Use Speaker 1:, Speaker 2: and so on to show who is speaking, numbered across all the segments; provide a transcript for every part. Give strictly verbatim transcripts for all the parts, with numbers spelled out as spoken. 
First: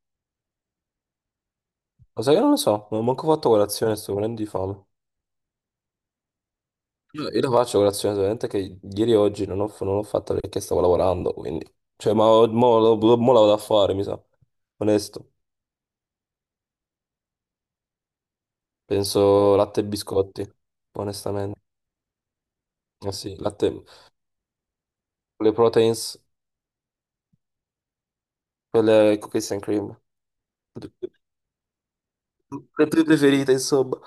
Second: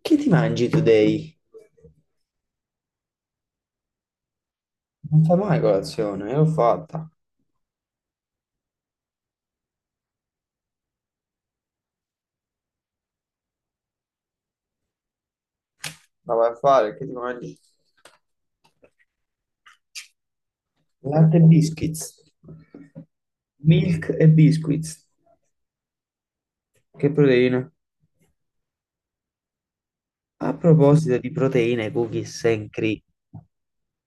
Speaker 1: Che ti mangi today?
Speaker 2: Lo sai che non lo so, non ho manco fatto colazione, sto morendo di fame.
Speaker 1: Non fai mai colazione, l'ho fatta.
Speaker 2: Io io la faccio colazione, solamente che ieri e oggi non ho, non l'ho fatta perché stavo lavorando, quindi... Cioè, ma ho- mo, lo- mo la vado a fare, mi sa. Onesto.
Speaker 1: La vai a fare, che ti mangi?
Speaker 2: Penso latte e biscotti,
Speaker 1: Latte e
Speaker 2: onestamente.
Speaker 1: biscuits.
Speaker 2: Eh sì, latte...
Speaker 1: Milk e biscuits.
Speaker 2: Le proteins,
Speaker 1: Che proteine?
Speaker 2: quelle cookies and cream.
Speaker 1: A
Speaker 2: Le
Speaker 1: proposito di proteine, cookies and cream.
Speaker 2: tue preferite, insomma.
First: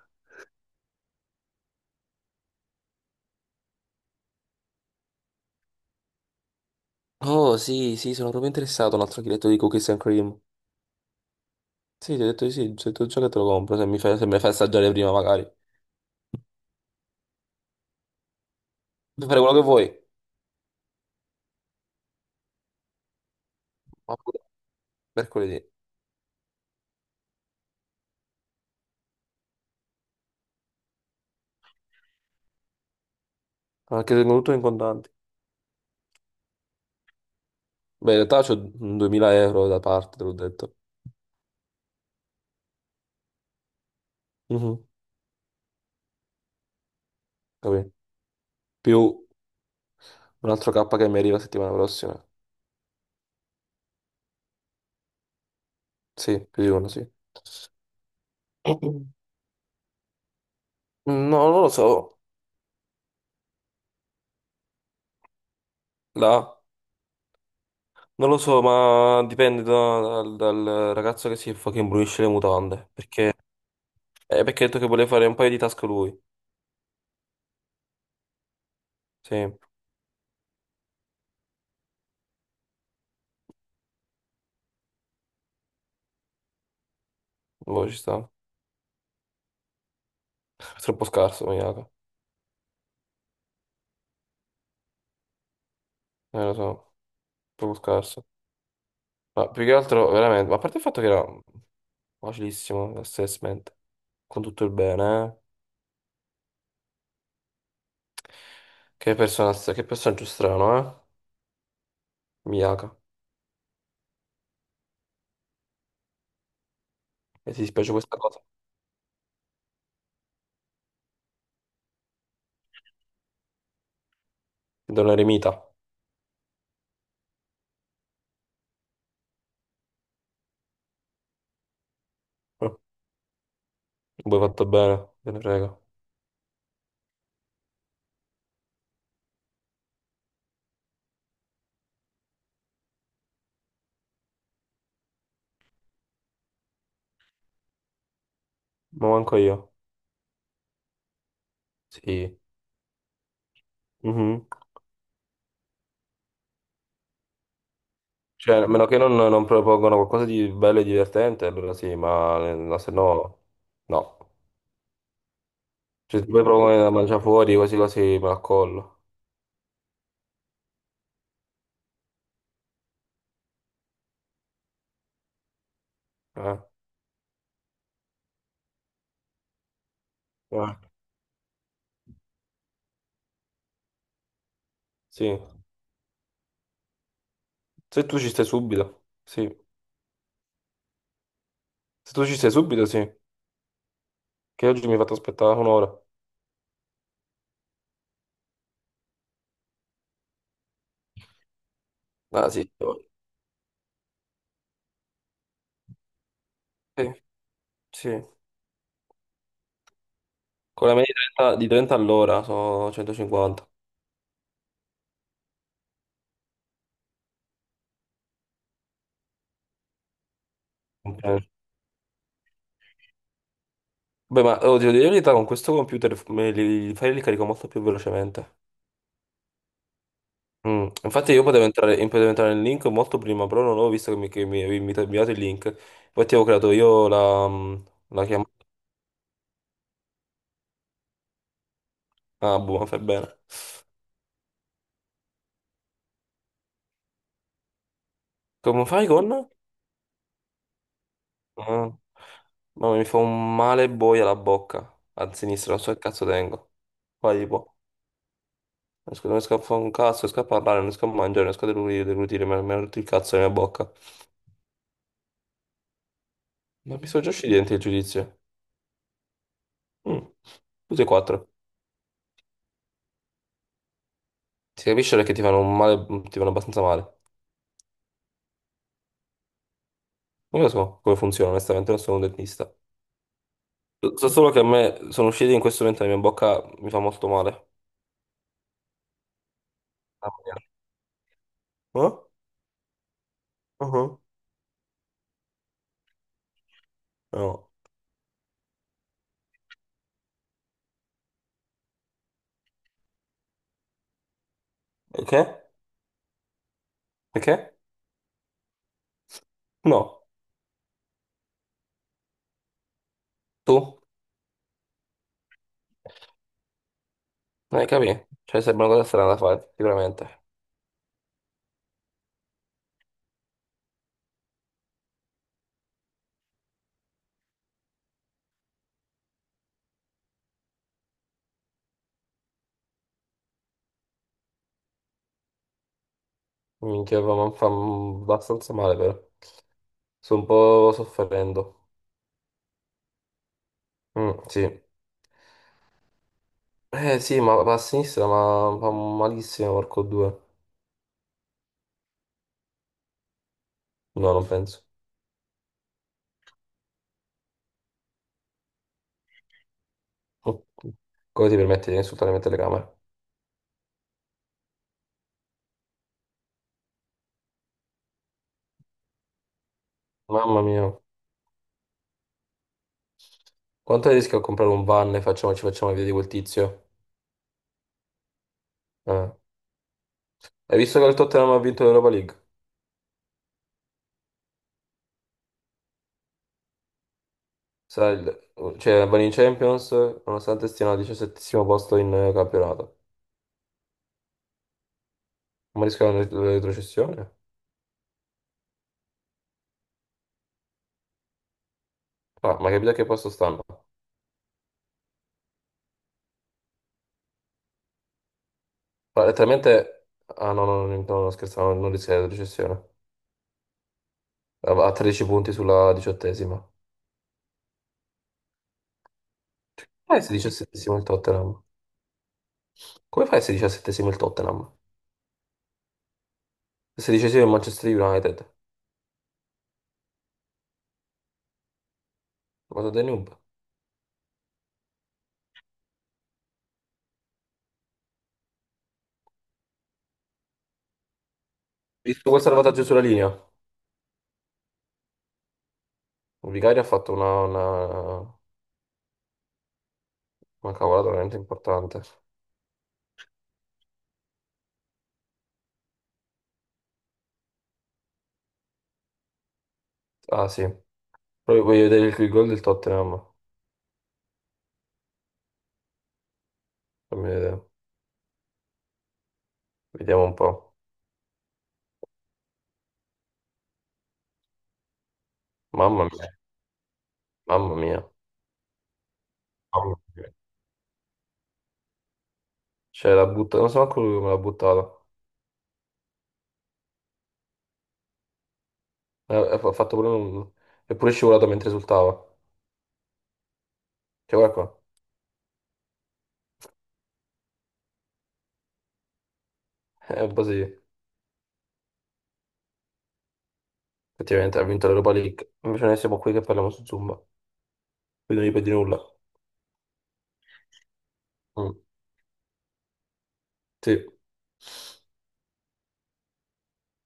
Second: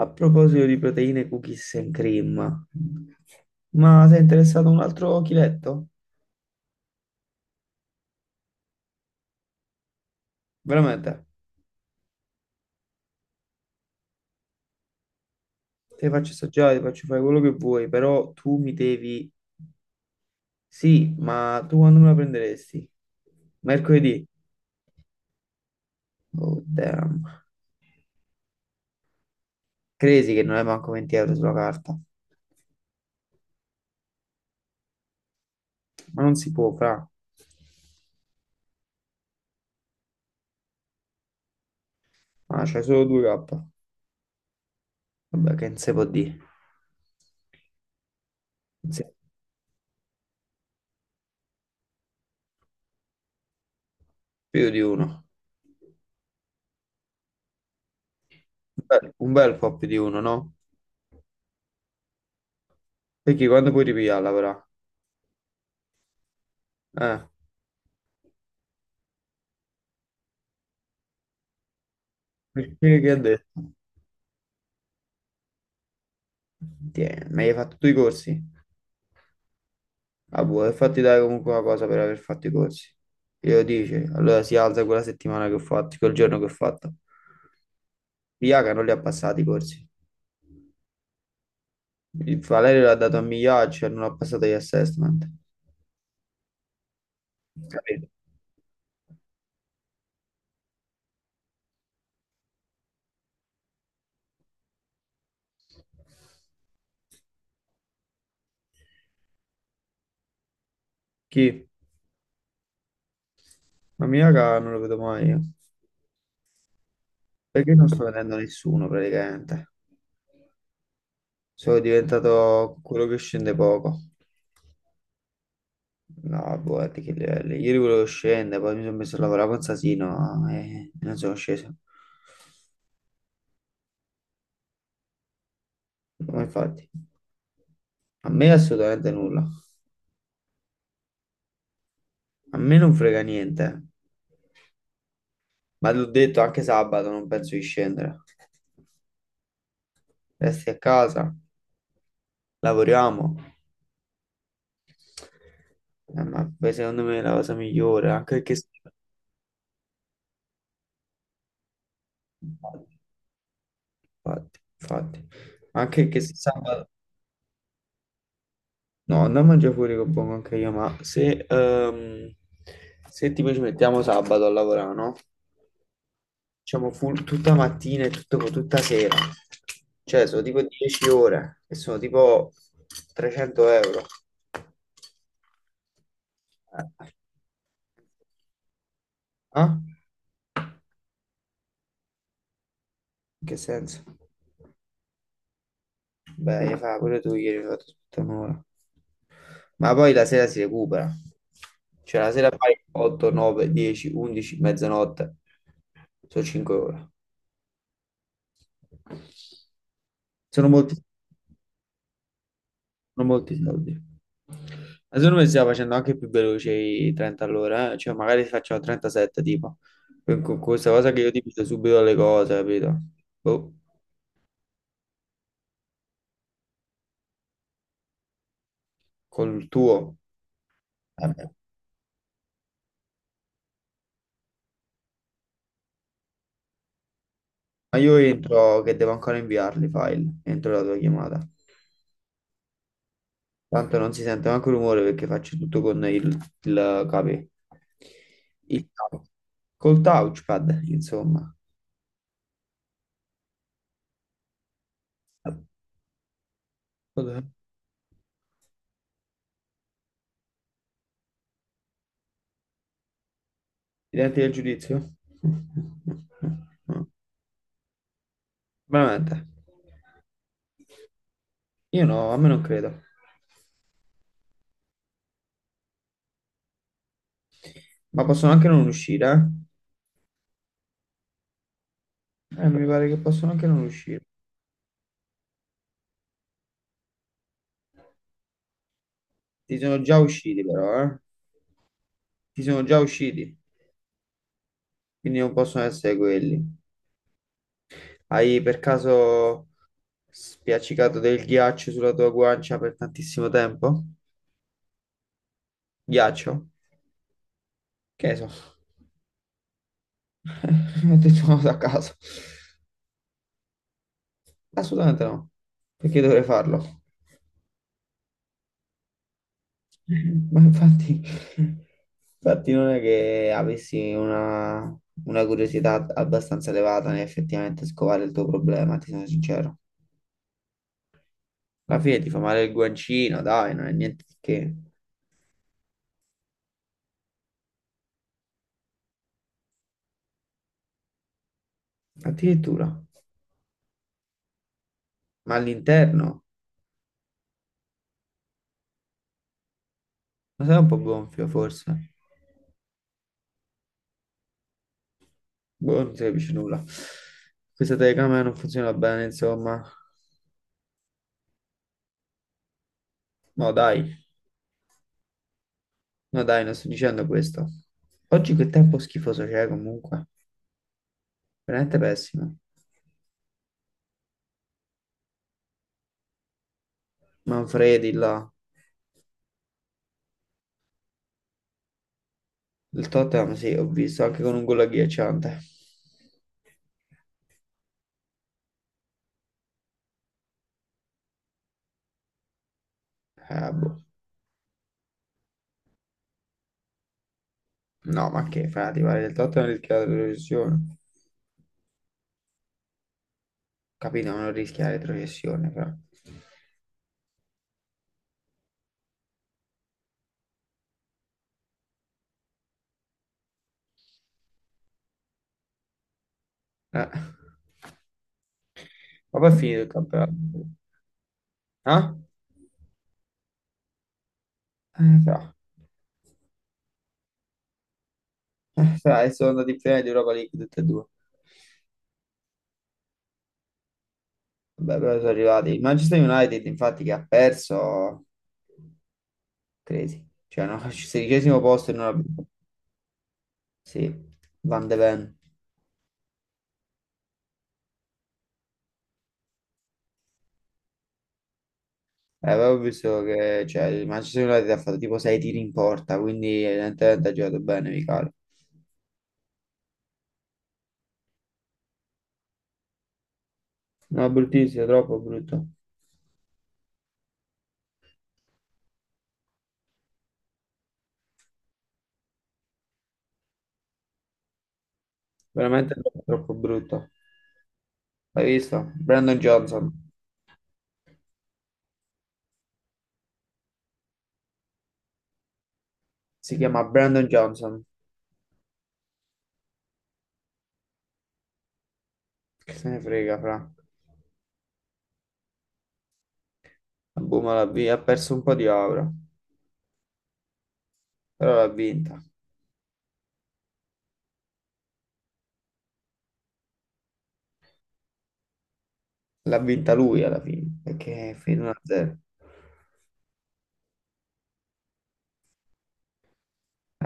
Speaker 1: A proposito di proteine, cookies and cream. Ma sei interessato a un altro chiletto?
Speaker 2: Oh, sì, sì, sono proprio interessato a un altro chiletto di cookies and cream.
Speaker 1: Veramente?
Speaker 2: Sì, ti ho detto di sì, se tu già che te lo compro, se mi fai, se me lo fai assaggiare prima magari.
Speaker 1: Ti faccio assaggiare, ti faccio fare quello che vuoi, però tu mi
Speaker 2: Puoi
Speaker 1: devi...
Speaker 2: fare quello che vuoi.
Speaker 1: Sì, ma tu quando me la prenderesti? Mercoledì?
Speaker 2: Mercoledì.
Speaker 1: Oh, damn. Credi che non è manco venti euro sulla carta.
Speaker 2: Anche tengo tutto in contanti.
Speaker 1: Ma non si può, fra.
Speaker 2: Beh, in realtà c'ho duemila euro da parte, te l'ho detto.
Speaker 1: Ma c'hai solo due K.
Speaker 2: Mhm,
Speaker 1: Vabbè, che non si può dire.
Speaker 2: capì?
Speaker 1: Non si-
Speaker 2: Più un altro kappa che mi arriva settimana prossima.
Speaker 1: Più di uno.
Speaker 2: Sì, più di uno, sì.
Speaker 1: Un bel, un bel po' più di uno, no?
Speaker 2: No, non lo so.
Speaker 1: Perché quando puoi ripigliarla, però?
Speaker 2: Là.
Speaker 1: Eh,
Speaker 2: Non lo so, ma dipende da- dal, dal ragazzo che si fucking brulisce le mutande.
Speaker 1: perché che ha
Speaker 2: Perché,
Speaker 1: detto?
Speaker 2: eh, perché ha detto che voleva fare un paio di task lui.
Speaker 1: Tieni, ma hai fatto tu i corsi?
Speaker 2: Sì,
Speaker 1: Ah, boh, e fatti dare comunque una cosa per aver fatto i corsi. Glielo dice, allora si alza quella settimana che ho fatto, quel giorno che ho fatto.
Speaker 2: boh, ci sta.
Speaker 1: Iaca non li ha passati i corsi.
Speaker 2: È troppo scarso, maniaco.
Speaker 1: Il Valerio l'ha dato a Migliaccio e non ha passato gli assessment.
Speaker 2: Eh, lo so, troppo
Speaker 1: Capito?
Speaker 2: scarso. Ma più che altro, veramente, ma a parte il fatto che era facilissimo, assessment. Con tutto il bene, eh. Che persona, che personaggio strano, eh?
Speaker 1: Chi?
Speaker 2: Miyaka.
Speaker 1: La mia cara non lo vedo mai. Io.
Speaker 2: E ti
Speaker 1: Perché non
Speaker 2: dispiace
Speaker 1: sto
Speaker 2: questa
Speaker 1: vedendo
Speaker 2: cosa?
Speaker 1: nessuno praticamente? Sono diventato quello che scende poco.
Speaker 2: È un eremita.
Speaker 1: No, boh, di che livelli. Ieri volevo scendere, poi mi sono messo a lavorare con Sasino e non sono sceso.
Speaker 2: Eh, Voi fatto bene, te ne frega.
Speaker 1: Ma infatti, a me assolutamente nulla. A me non frega niente. Ma l'ho detto anche sabato, non penso di scendere.
Speaker 2: Ma manco io.
Speaker 1: Resti a casa,
Speaker 2: Sì.
Speaker 1: lavoriamo.
Speaker 2: Mhm.
Speaker 1: Eh, ma poi secondo me è la cosa migliore, anche perché...
Speaker 2: Cioè, a meno che non, non propongono qualcosa di bello e divertente, allora sì, ma, ma se no, no.
Speaker 1: Infatti, infatti. Anche che
Speaker 2: Cioè, se
Speaker 1: se
Speaker 2: poi propongono
Speaker 1: sabato...
Speaker 2: da mangiare fuori, quasi quasi me la collo.
Speaker 1: No, non mangiare fuori con buon anche io, ma se, ehm, se tipo ci mettiamo sabato a lavorare, no?
Speaker 2: Eh?
Speaker 1: Diciamo full tutta mattina e tutto- tutta sera. Cioè, sono tipo
Speaker 2: Eh.
Speaker 1: dieci ore e sono tipo trecento euro.
Speaker 2: Sì.
Speaker 1: Eh, eh,
Speaker 2: Se tu ci stai subito, sì.
Speaker 1: ah?
Speaker 2: Se tu ci stai subito, sì.
Speaker 1: In che senso?
Speaker 2: Che oggi mi hai fatto aspettare un'ora.
Speaker 1: Beh, hai fatto pure tu ieri, hai fatto tutta un'ora. Ma poi la sera si recupera. Cioè la
Speaker 2: Ah,
Speaker 1: sera
Speaker 2: sì,
Speaker 1: fai otto, nove, dieci, undici, mezzanotte. Sono cinque
Speaker 2: sì,
Speaker 1: ore.
Speaker 2: sì.
Speaker 1: Sono
Speaker 2: Con la
Speaker 1: molti,
Speaker 2: media di trenta di trenta all'ora sono
Speaker 1: sono molti
Speaker 2: centocinquanta.
Speaker 1: soldi. Ma secondo me stiamo facendo anche più veloce i trenta all'ora, eh. Cioè magari facciamo trentasette tipo. Con con questa cosa che io ti
Speaker 2: Ok.
Speaker 1: divido subito le cose, capito? Boh,
Speaker 2: Beh, ma oh, devo dire la verità, con questo computer f- me li, i file li carico molto più velocemente.
Speaker 1: col tuo.
Speaker 2: Mm, infatti io
Speaker 1: Vabbè.
Speaker 2: potevo entrare, io potevo entrare nel link molto prima, però non avevo visto che mi, che mi avevi invita- inviato il link. Infatti avevo creato io la, mm,
Speaker 1: Ma io
Speaker 2: la chiamata.
Speaker 1: entro che devo ancora inviarli i file entro la tua chiamata.
Speaker 2: Ah, buono, fai bene.
Speaker 1: Tanto non si sente neanche rumore perché faccio tutto con il, il capè.
Speaker 2: Come
Speaker 1: Il,
Speaker 2: fai
Speaker 1: tou-
Speaker 2: con?
Speaker 1: Col touchpad, insomma.
Speaker 2: Ah. Ma mi fa un male boia la bocca. A sinistra, non so che cazzo tengo. Vai,
Speaker 1: Vabbè.
Speaker 2: tipo. Riesco- non riesco a fare un cazzo, non riesco a parlare, non riesco a mangiare, non riesco a deglutire, deglutire, mi ha mi ha rotto il cazzo nella bocca.
Speaker 1: I denti del giudizio?
Speaker 2: Ma mi sono già usciti i denti il giudizio.
Speaker 1: Veramente.
Speaker 2: Mm, tutti e quattro.
Speaker 1: Io no, a me non credo.
Speaker 2: Si capisce che ti fanno un male, mm, ti fanno abbastanza male.
Speaker 1: Ma possono anche non uscire, eh?
Speaker 2: Non lo so come funziona, onestamente, non sono un
Speaker 1: Eh,
Speaker 2: dentista.
Speaker 1: mi pare che possono anche non uscire.
Speaker 2: So solo che a me sono usciti in questo momento la mia bocca mi fa molto male.
Speaker 1: Ti sono già
Speaker 2: Ah,
Speaker 1: usciti
Speaker 2: ok.
Speaker 1: però, eh?
Speaker 2: Eh?
Speaker 1: Ti sono già usciti,
Speaker 2: Uh-huh.
Speaker 1: quindi non possono essere quelli.
Speaker 2: No.
Speaker 1: Hai per caso spiaccicato del ghiaccio sulla tua guancia per tantissimo tempo?
Speaker 2: Perché?
Speaker 1: Ghiaccio?
Speaker 2: Perché?
Speaker 1: Che ne so?
Speaker 2: No.
Speaker 1: Ho detto una cosa a caso.
Speaker 2: Tu?
Speaker 1: Assolutamente no. Perché dovrei farlo?
Speaker 2: Eh, capì? Cioè, sembra una cosa strana da fare, sicuramente.
Speaker 1: Ma infatti, infatti non è che avessi una, una curiosità abbastanza elevata nel effettivamente scovare il tuo problema, ti sono sincero. Alla fine ti fa male il guancino, dai, non è niente di che.
Speaker 2: Minchia, fa, mi fa abbastanza male, però. Sto un po' soffrendo.
Speaker 1: Addirittura.
Speaker 2: Mm, sì.
Speaker 1: Ma all'interno?
Speaker 2: Eh sì, ma va a sinistra, ma fa malissimo, porco due.
Speaker 1: Ma sei un po' gonfio, forse?
Speaker 2: No, non penso.
Speaker 1: Boh, non si capisce nulla. Questa telecamera non funziona bene, insomma.
Speaker 2: Come ti permetti di insultare le mie telecamere?
Speaker 1: No, dai. No dai, non sto dicendo questo. Oggi che tempo schifoso c'è comunque.
Speaker 2: Mamma mia.
Speaker 1: Veramente pessimo.
Speaker 2: Quanto rischio a comprare un van e facciamo, ci facciamo vedere di quel tizio?
Speaker 1: Manfredi là.
Speaker 2: Eh. Hai visto che il Tottenham ha vinto l'Europa League?
Speaker 1: Il Tottenham sì, ho visto anche con un gol agghiacciante.
Speaker 2: Sarà il- cioè, vanno in Champions, nonostante stiano al diciassettesimo posto in eh, campionato.
Speaker 1: Eh, boh.
Speaker 2: Ma rischiano la retrocessione?
Speaker 1: No, ma che frati, guarda, il Tottenham rischia la retrocessione.
Speaker 2: Ah, ma hai capito a che posto stanno?
Speaker 1: Capito, ma non rischia la retrocessione, fra.
Speaker 2: Ma letteralmente... Ah no, no, no, no, no, scherzavo, non rischia la retrocessione. A tredici punti sulla diciottesima.
Speaker 1: Eh. Ma poi è finito il
Speaker 2: Come fai a
Speaker 1: campionato.
Speaker 2: essere diciassettesimo il Tottenham?
Speaker 1: Ah?
Speaker 2: Come fai a essere diciassettesimo il Tottenham?
Speaker 1: Eh, fra.
Speaker 2: Sedicesimo il Manchester United.
Speaker 1: Eh, fra, e sono andati in finale di Europa League tutti e due.
Speaker 2: Ma sono dei noob.
Speaker 1: Vabbè, però sono arrivati. Il Manchester United, infatti, che ha perso. Crazy. Cioè, no, sedicesimo posto e non
Speaker 2: Visto quel
Speaker 1: abbiamo...
Speaker 2: salvataggio sulla linea. Il
Speaker 1: Sì, Van de Ven.
Speaker 2: Vicario ha fatto una, una, una cavolata veramente importante.
Speaker 1: Eh, avevo visto che cioè, il Manchester United ha fatto tipo sei tiri in porta, quindi evidentemente ha giocato bene, Michele.
Speaker 2: Ah sì. Poi voglio vedere il, il gol del Tottenham.
Speaker 1: No, bruttissimo, troppo brutto.
Speaker 2: Fammi vedere. Vediamo un po'.
Speaker 1: Veramente
Speaker 2: Mamma
Speaker 1: troppo,
Speaker 2: mia.
Speaker 1: troppo brutto.
Speaker 2: Mamma mia.
Speaker 1: L'hai visto? Brandon Johnson.
Speaker 2: Mamma mia. Cioè la butta. Non so manco lui come l'ha buttata.
Speaker 1: Si chiama Brandon Johnson.
Speaker 2: Eh, Ha ha fatto pure un... È pure scivolato mentre esultava.
Speaker 1: Che se ne frega, fra.
Speaker 2: Cioè guarda qua.
Speaker 1: La Buma l'ha vi- ha perso un po' di aura,
Speaker 2: È un po' sì.
Speaker 1: però l'ha vinta.
Speaker 2: Effettivamente ha vinto l'Europa League. Invece noi siamo qui che parliamo su Zumba. Più non gli perdi nulla.
Speaker 1: L'ha vinta lui alla fine, perché è finita
Speaker 2: Mm,
Speaker 1: uno a zero.
Speaker 2: sì.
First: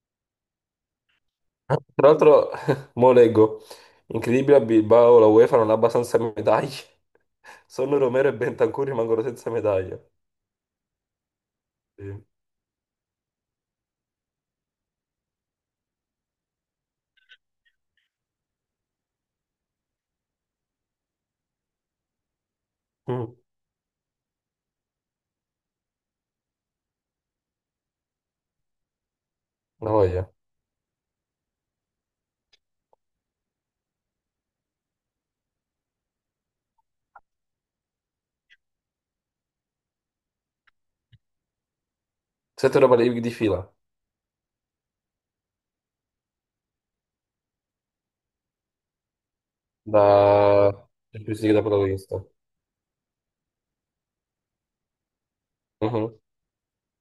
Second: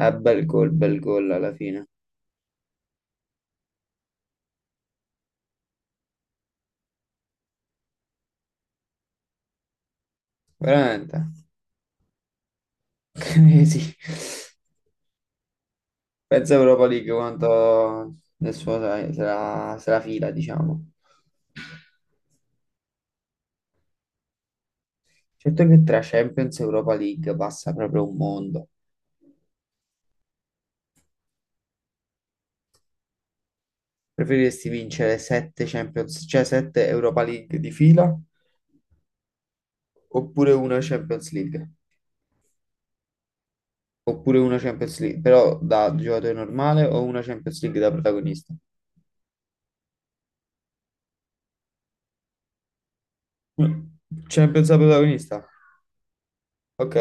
Speaker 1: Eh, bel gol, bel gol alla fine.
Speaker 2: Tra l'altro, mo leggo, incredibile a Bilbao, la UEFA non ha abbastanza medaglie. Solo Romero e Bentancur rimangono senza medaglie.
Speaker 1: Veramente.
Speaker 2: Sì.
Speaker 1: Eh sì, pensa Europa League quanto nel suo se se la, se la fila, diciamo.
Speaker 2: Mm,
Speaker 1: Certo che tra Champions e Europa League passa proprio un mondo.
Speaker 2: la voglia.
Speaker 1: Preferiresti vincere sette Champions, cioè sette Europa League di fila, oppure una Champions League?
Speaker 2: Sette Europa League di fila,
Speaker 1: Oppure una Champions League, però da giocatore normale o una Champions League da protagonista?
Speaker 2: da Champions League da protagonista.
Speaker 1: Mm. Champions da protagonista?
Speaker 2: Mhm.
Speaker 1: Ok.